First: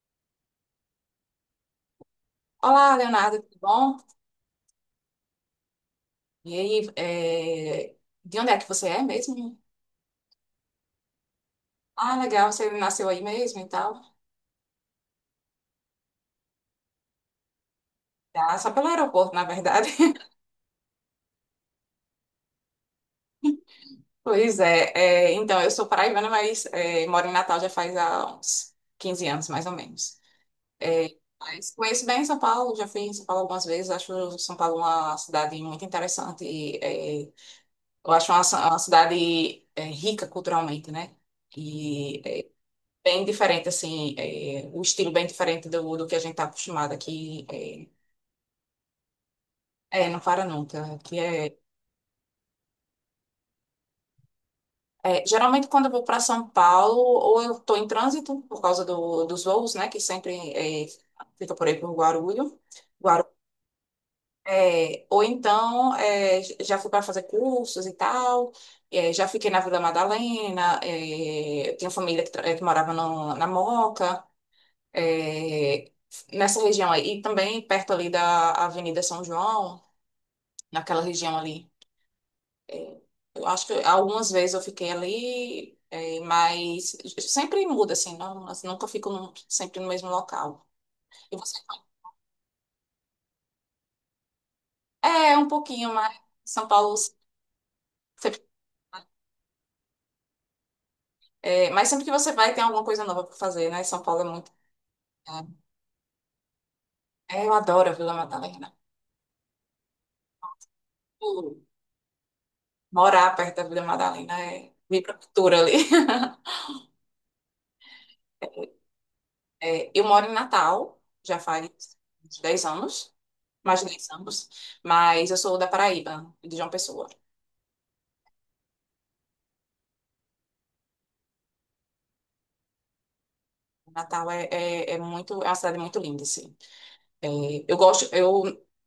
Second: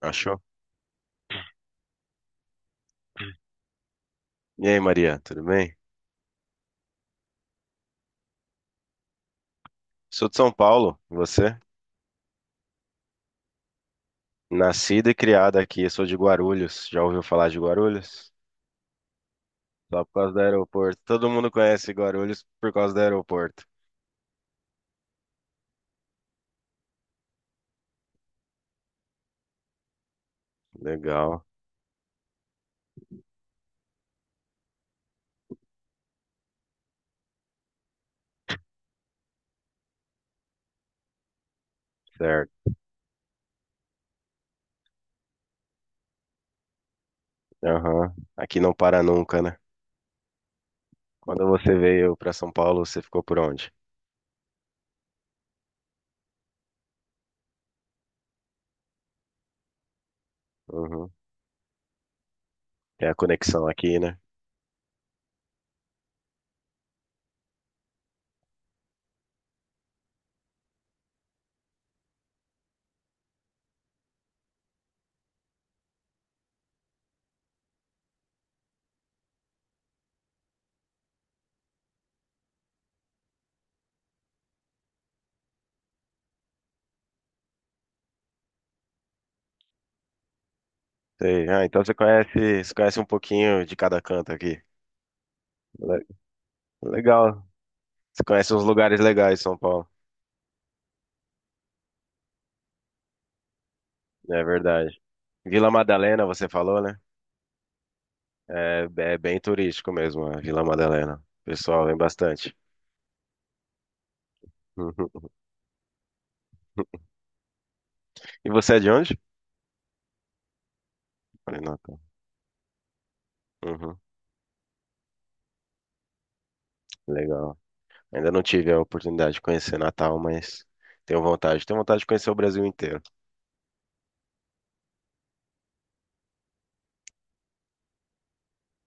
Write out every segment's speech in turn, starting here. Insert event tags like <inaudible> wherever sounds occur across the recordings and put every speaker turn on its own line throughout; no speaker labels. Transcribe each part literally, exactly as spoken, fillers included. Achou?
Olá, Leonardo, tudo bom?
E aí, Maria, tudo bem?
E aí, é, de onde é que você é mesmo?
Sou de São Paulo, e você?
Ah, legal, você nasceu aí mesmo e tal.
Nascida e criada aqui, sou de Guarulhos. Já ouviu falar de Guarulhos?
Ah, só pelo aeroporto, na verdade.
Só por causa do
<laughs>
aeroporto. Todo mundo conhece Guarulhos por causa do aeroporto.
Pois é, é, então, eu sou paraibana, mas é, moro em Natal já faz há uns quinze anos, mais ou menos. É,
Legal,
mas conheço bem São Paulo, já fui em São Paulo algumas vezes, acho São Paulo uma cidade muito interessante. E, é, eu acho uma, uma cidade é, rica culturalmente, né? E
certo.
bem diferente, assim, é, o estilo bem diferente do, do que a gente está acostumado aqui. É,
Aham. Aqui não para nunca, né?
é, não para nunca. Que
Quando
é,
você veio para São Paulo, você ficou por onde?
é, geralmente, quando eu vou para São Paulo, ou eu estou em trânsito, por causa do, dos voos, né, que sempre é,
Uhum.
fica por aí por Guarulhos.
Tem a
Guaru,
conexão aqui, né?
é, ou então, é, já fui para fazer cursos e tal. É, já fiquei na Vila Madalena, é, eu tinha família que, tra- que morava no- na Moca. é, Nessa região aí. E também perto ali da Avenida São João, naquela região ali. É, eu acho que algumas vezes eu fiquei ali, é, mas sempre muda, assim, não, assim, nunca fico no- sempre no mesmo local. E
Sei.
você?
Ah, então você conhece, você conhece um pouquinho de cada canto aqui.
É, um pouquinho,
Le-
mas São Paulo.
Legal. Você
sempre-
conhece uns lugares legais em São Paulo.
é, mas sempre que você vai, tem alguma coisa nova para fazer, né? São Paulo é
É
muito.
verdade. Vila Madalena, você falou, né?
É, é, eu adoro a Vila Madalena.
É, é bem turístico mesmo, a Vila Madalena. O
Uh,
pessoal vem bastante.
Morar perto da Vila Madalena é vir pra
Uhum.
cultura ali. <laughs>
E você é de onde?
É, eu moro em Natal, já
Falei,
faz
Natal.
uns dez anos, mais de
Uhum.
dez anos, mas eu sou da Paraíba, de João Pessoa.
Legal. Ainda não tive a oportunidade de conhecer Natal, mas tenho vontade. Tenho vontade de conhecer o Brasil inteiro.
Natal é, é, é muito, é uma cidade muito linda, assim. É, eu gosto, eu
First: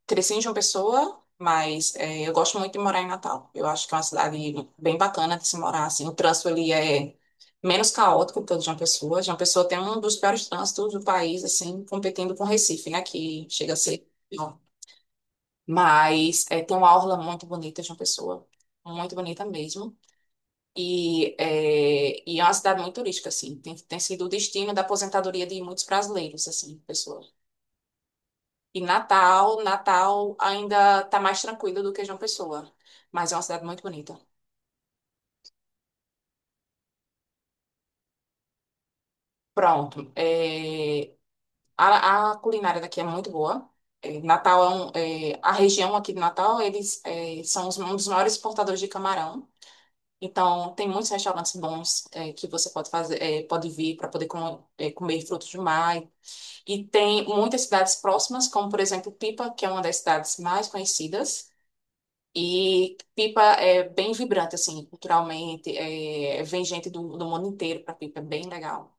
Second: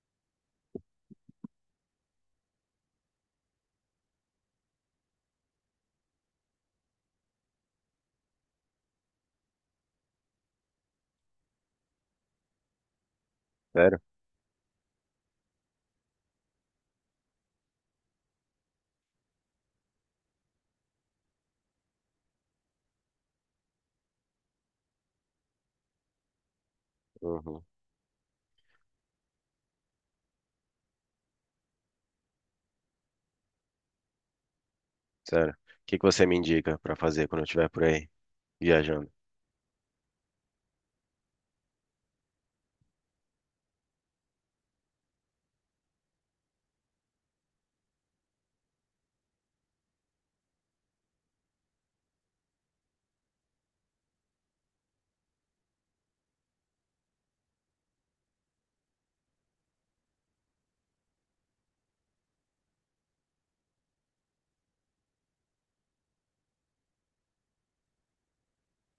cresci em João Pessoa, mas é, eu gosto muito de morar em Natal. Eu acho que é uma cidade bem bacana de se morar, assim. O trânsito ali é menos caótico que o de João Pessoa. João Pessoa tem um dos piores trânsitos do país, assim, competindo com Recife, né, que chega a
Sério?
ser. Mas é, tem uma orla muito bonita de uma pessoa, muito bonita mesmo. E é, e é uma cidade muito turística, assim. Tem, tem sido o destino da aposentadoria de muitos brasileiros, assim, pessoa.
Uhum.
E Natal, Natal ainda está mais tranquilo do que João Pessoa, mas é uma cidade muito bonita.
Sério. O que que você me indica pra fazer quando eu estiver por aí viajando?
Pronto. É, a, a culinária daqui é muito boa. É, Natal é, um, é, A região aqui de Natal, eles é, são os- um dos maiores exportadores de camarão. Então, tem muitos restaurantes bons é, que você pode fazer, é, pode vir para poder com- é, comer frutos do mar. E tem muitas cidades próximas, como por exemplo Pipa, que é uma das cidades mais conhecidas. E Pipa é bem vibrante, assim, culturalmente. É, vem gente do, do mundo inteiro para Pipa, é bem legal.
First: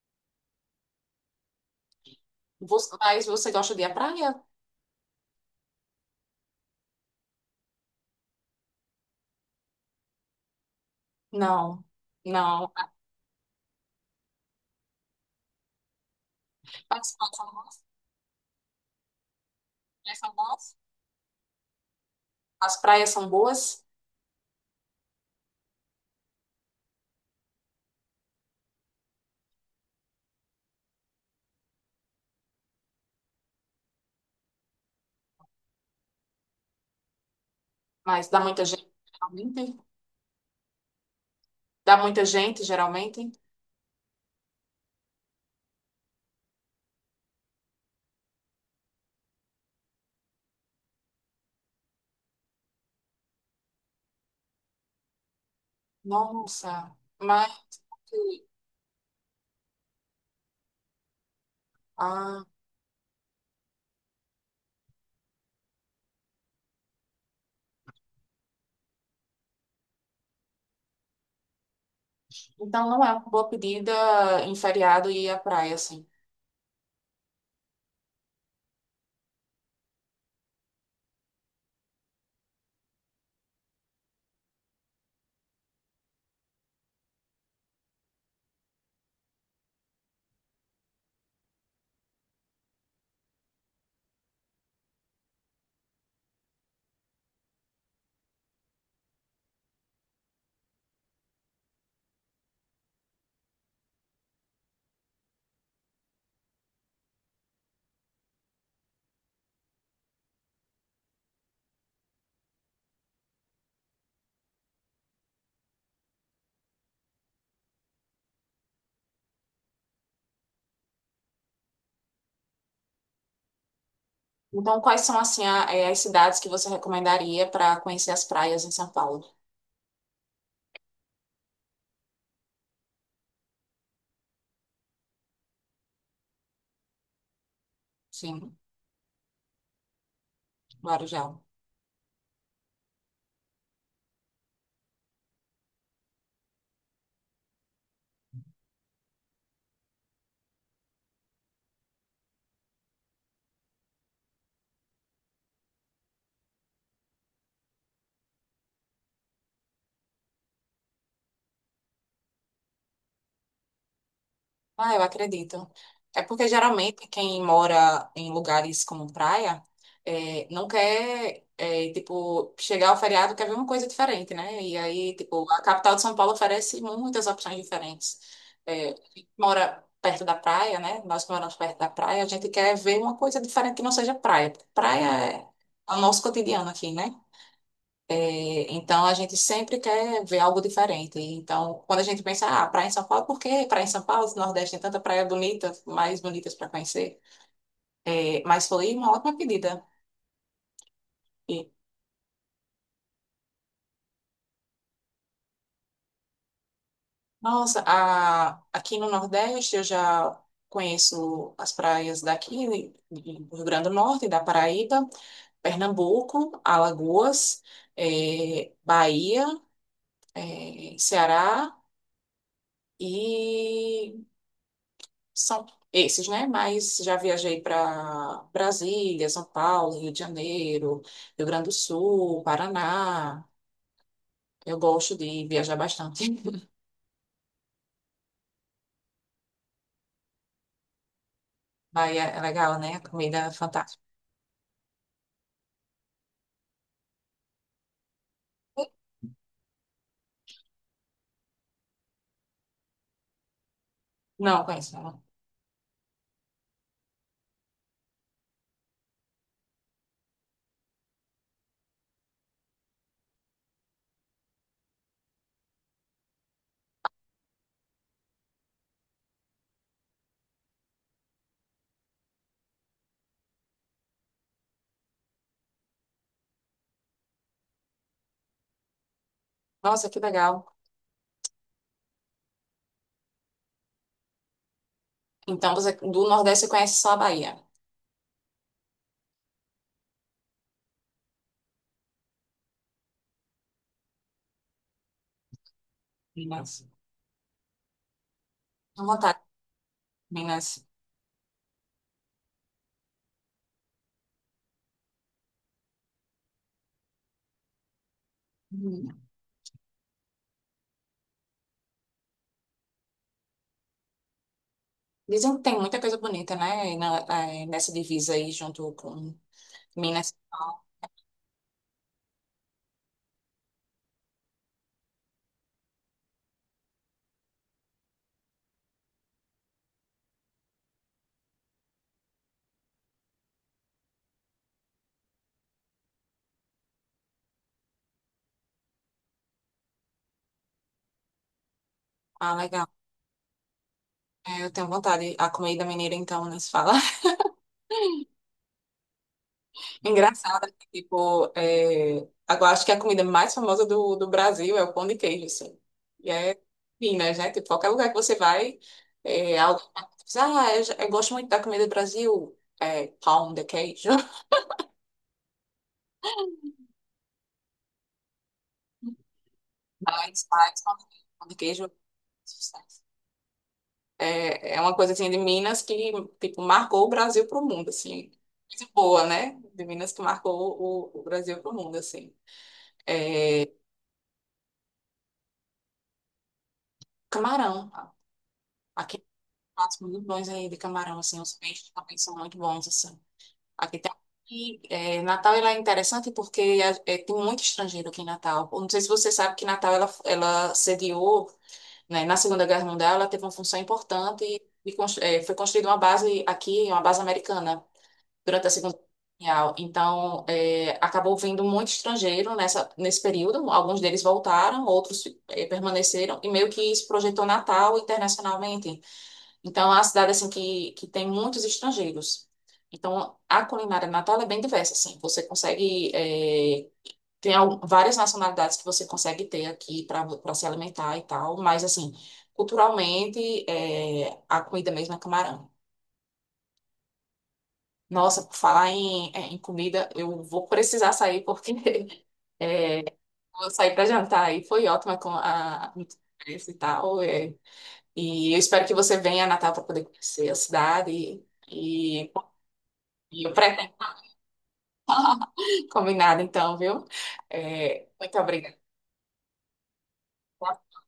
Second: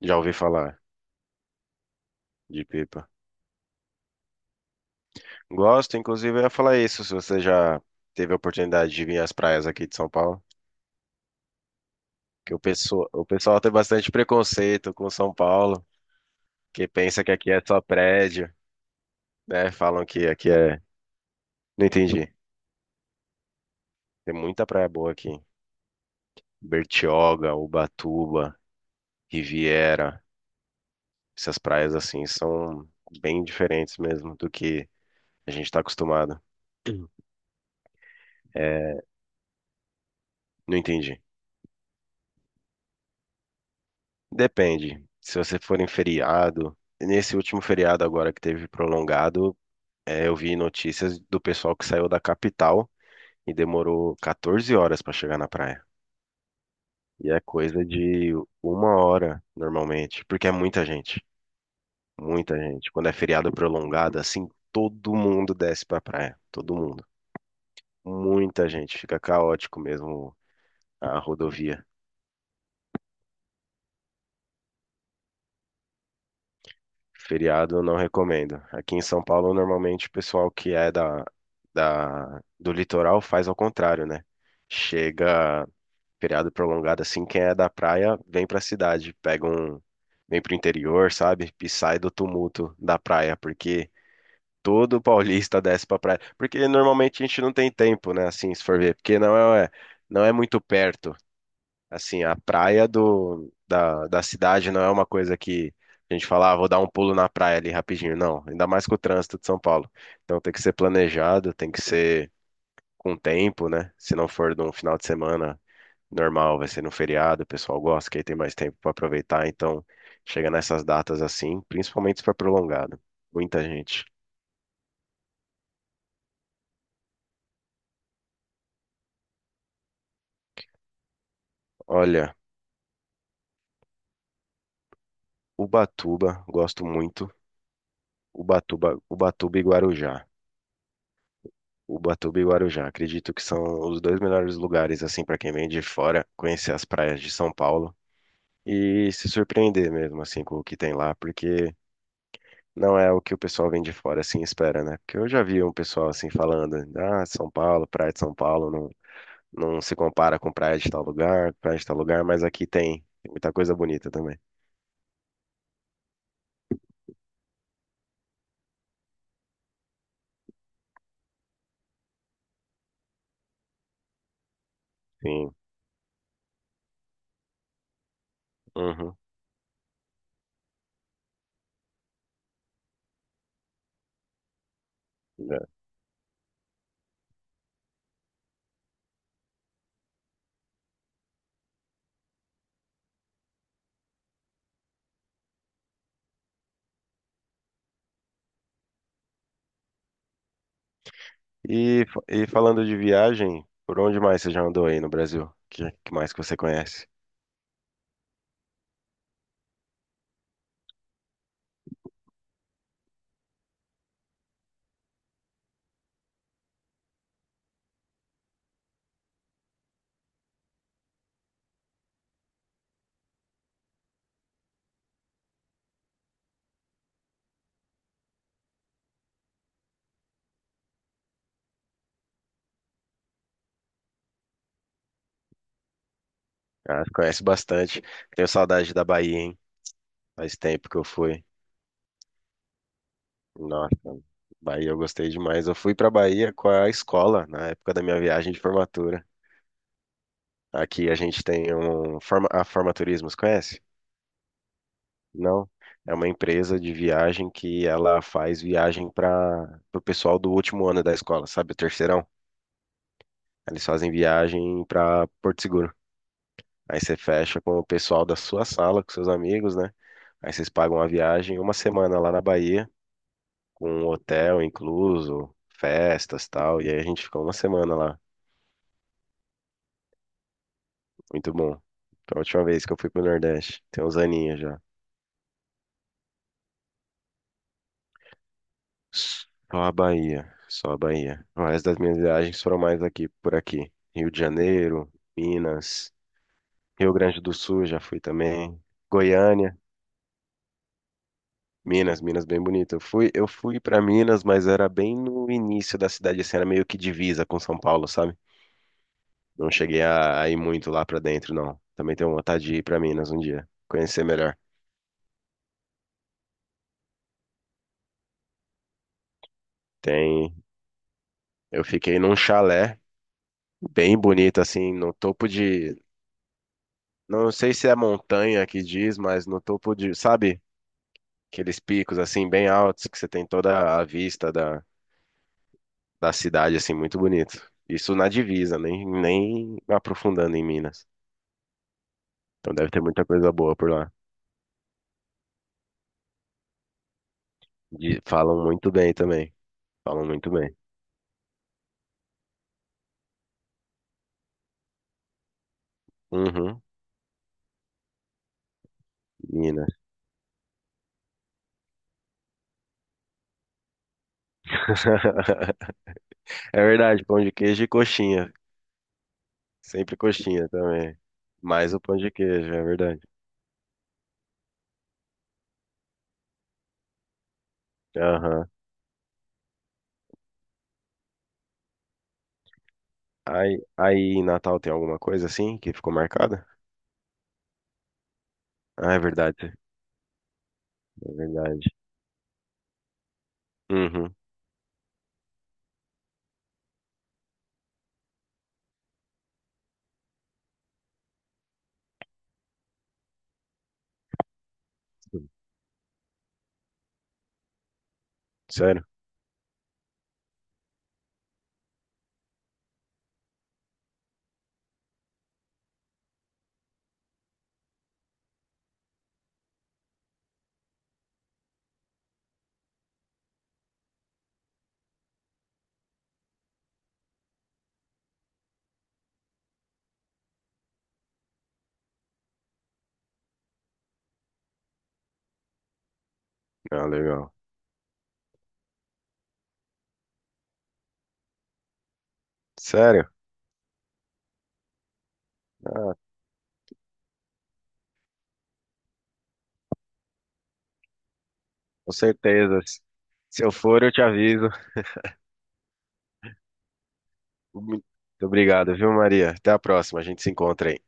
Já ouvi falar de
Você,
Pipa.
mas você gosta de ir à praia?
Gosto, inclusive, eu ia falar isso, se você já teve a oportunidade de vir às praias aqui de São Paulo.
Não,
Que o
não.
pessoal, o pessoal tem bastante preconceito com São Paulo, que
As
pensa que
praias são
aqui é só
boas,
prédio, né? Falam
praias
que
são
aqui
boas.
é. Não entendi.
As praias são boas,
Tem muita praia boa aqui. Bertioga, Ubatuba, Riviera. Essas praias assim são bem diferentes mesmo do que a gente está acostumado. <clears throat>
mas dá muita gente,
É,
geralmente.
não entendi.
Dá muita gente, geralmente.
Depende. Se você for em feriado, nesse último feriado agora que teve prolongado, é, eu vi notícias do pessoal que saiu da capital e demorou quatorze horas para chegar na praia.
Nossa,
E é
mas
coisa de uma hora normalmente, porque é muita gente,
ah,
muita gente. Quando é feriado prolongado, assim, todo mundo desce pra praia, todo mundo. Muita gente, fica caótico mesmo a rodovia.
então não é uma boa pedida em feriado ir à praia, assim.
Feriado eu não recomendo. Aqui em São Paulo, normalmente o pessoal que é da, da, do litoral faz ao contrário, né? Chega feriado prolongado assim, quem é da praia vem pra cidade, pega um, vem pro interior, sabe? E sai do tumulto da praia, porque todo paulista <laughs> desce pra praia. Porque normalmente a gente não tem tempo, né? Assim, se for ver, porque não é, é, não é muito perto. Assim, a praia do, da, da cidade não é uma coisa que a gente fala, ah, vou dar um pulo na praia ali rapidinho. Não, ainda mais com o trânsito de São Paulo. Então tem que ser planejado, tem que ser com tempo, né? Se não for de um final de semana normal, vai ser no feriado, o pessoal gosta, que aí tem mais tempo para aproveitar, então chega nessas datas assim, principalmente se for prolongado. Muita gente.
Então, quais são assim a- eh, as cidades que você recomendaria para conhecer as praias em São Paulo?
Olha, Ubatuba, gosto muito.
Sim,
Ubatuba, Ubatuba e Guarujá.
Guarujá.
Ubatuba e Guarujá, acredito que são os dois melhores lugares assim para quem vem de fora conhecer as praias de São Paulo e se surpreender mesmo assim com o que tem lá, porque não é o que o pessoal vem de fora assim espera, né? Porque eu já vi um pessoal assim falando, ah, São Paulo, praia de São Paulo, não se compara com praia de tal lugar, praia de tal lugar, mas aqui tem muita coisa bonita também.
Ah, eu acredito. É porque geralmente quem mora em lugares como praia é, não quer, é, tipo, chegar ao feriado quer ver uma coisa diferente, né? E aí, tipo,
Sim.
a capital de São Paulo oferece muitas opções diferentes. É,
Uhum.
quem mora perto da praia, né? Nós que moramos perto da praia, a gente quer ver uma coisa diferente que não seja praia. Praia é
É.
o nosso cotidiano aqui, né? Então, a gente sempre quer ver algo diferente. Então, quando a gente pensa, ah, praia em São Paulo, por que praia em São Paulo? No Nordeste tem tanta praia bonita, mais bonitas para conhecer. É, mas foi uma ótima pedida. E,
E, fa- e falando de viagem, por onde mais você já andou aí no Brasil? Que, que mais que você conhece?
nossa, a- Aqui no Nordeste eu já conheço as praias daqui, do Rio Grande do Norte, da Paraíba, Pernambuco, Alagoas, é, Bahia, é, Ceará. E são esses, né? Mas já viajei para Brasília, São Paulo, Rio de Janeiro, Rio Grande do Sul, Paraná. Eu gosto de viajar bastante.
Ah, conhece bastante. Tenho saudade da Bahia, hein? Faz tempo que eu fui.
<laughs> Bahia é legal, né? Comida é fantástica.
Nossa, Bahia eu gostei demais. Eu fui pra Bahia com a escola, na época da minha viagem de formatura. Aqui a gente tem um forma, a Formaturismo, você conhece?
Não, conheço. Não.
Não, é uma empresa de viagem que ela faz viagem para o pessoal do último ano da escola, sabe? O terceirão. Eles fazem viagem para Porto Seguro. Aí você fecha com o pessoal da sua sala, com seus amigos, né? Aí vocês pagam a viagem uma semana lá na Bahia, com um hotel incluso, festas e tal. E aí a gente ficou uma semana lá.
Nossa, que legal.
Muito bom. Foi a última vez que eu fui pro Nordeste. Tem uns aninhos já.
Então, você do Nordeste você conhece só a Bahia.
Só a Bahia, só a Bahia. O resto das minhas viagens foram mais aqui, por aqui. Rio de Janeiro, Minas,
Minas.
Rio Grande do Sul já fui também,
À vontade,
Goiânia,
Minas.
Minas, Minas bem bonito. Eu fui, eu fui para Minas, mas era bem no início da cidade, assim, era meio que divisa com São Paulo, sabe?
Uhum.
Não cheguei a, a ir muito lá pra dentro, não. Também tenho vontade de ir pra Minas um dia, conhecer melhor.
Dizem que tem muita coisa bonita, né? E na- eh, Nessa divisa aí, junto com Minas.
Tem, eu fiquei num chalé bem bonito, assim, no topo de não sei se é montanha que diz, mas no topo de, sabe? Aqueles picos assim bem altos que você tem toda a vista da, da cidade assim muito bonito. Isso na divisa, nem nem aprofundando em Minas.
Ah,
Então
legal.
deve ter muita coisa boa por lá.
É, eu tenho vontade. A comida mineira, então, não se fala.
E falam muito bem também. Falam muito
Engraçado, né?
bem.
tipo, é... agora acho que a comida mais famosa do, do Brasil é o pão de queijo, assim. E é
Uhum,
Minas, né? Tipo, qualquer lugar que você vai, é... alguém
Minas.
diz, ah, eu, já- eu gosto muito da comida do Brasil, é pão de queijo. <laughs>
<laughs> É verdade, pão de queijo e coxinha. Sempre
Mas,
coxinha
mas pão de
também.
queijo pão de queijo é
Mais o pão de queijo, é
sucesso.
verdade.
É- é uma coisa, assim, de Minas que, tipo, marcou o Brasil pro mundo, assim.
Aham.
Coisa boa, né? De Minas que marcou o, o Brasil pro mundo, assim.
Aí, aí em Natal tem alguma coisa assim que ficou marcada?
Camarão.
Ah, é
Aqui
verdade.
pratos muito bons aí de camarão,
É
assim, os
verdade.
peixes também são muito bons, assim. Aqui tem...
Uhum.
E é, Natal ela é interessante porque é, é, tem muito estrangeiro aqui em Natal. Eu não sei se você sabe que Natal ela, ela sediou, né, na Segunda Guerra Mundial, ela teve uma função importante e, e cons- é, foi construída uma base aqui, uma base americana, durante a Segunda Guerra
Sério?
Mundial. Então, é, acabou vindo muito estrangeiro nessa, nesse período. Alguns deles voltaram, outros é, permaneceram, e meio que isso projetou Natal internacionalmente. Então, é uma cidade assim que, que tem muitos estrangeiros. Então, a culinária de Natal é bem diversa, assim. Você consegue eh, tem al- Várias nacionalidades que você consegue ter aqui para para se alimentar e tal, mas assim, culturalmente eh, a comida mesmo é camarão.
Ah, legal.
Nossa, por falar em, eh, em comida, eu vou precisar sair porque <laughs> eh,
Sério?
vou sair para jantar e foi ótima com a
Ah,
conversa e tal. eh. E eu espero que você venha a Natal para poder conhecer a cidade.
com
E
certeza.
e o
Se eu
pré-
for, eu
<laughs>
te aviso.
Combinado, então, viu?
Muito
É, muito obrigada.
obrigado, viu, Maria? Até a próxima. A gente se encontra aí.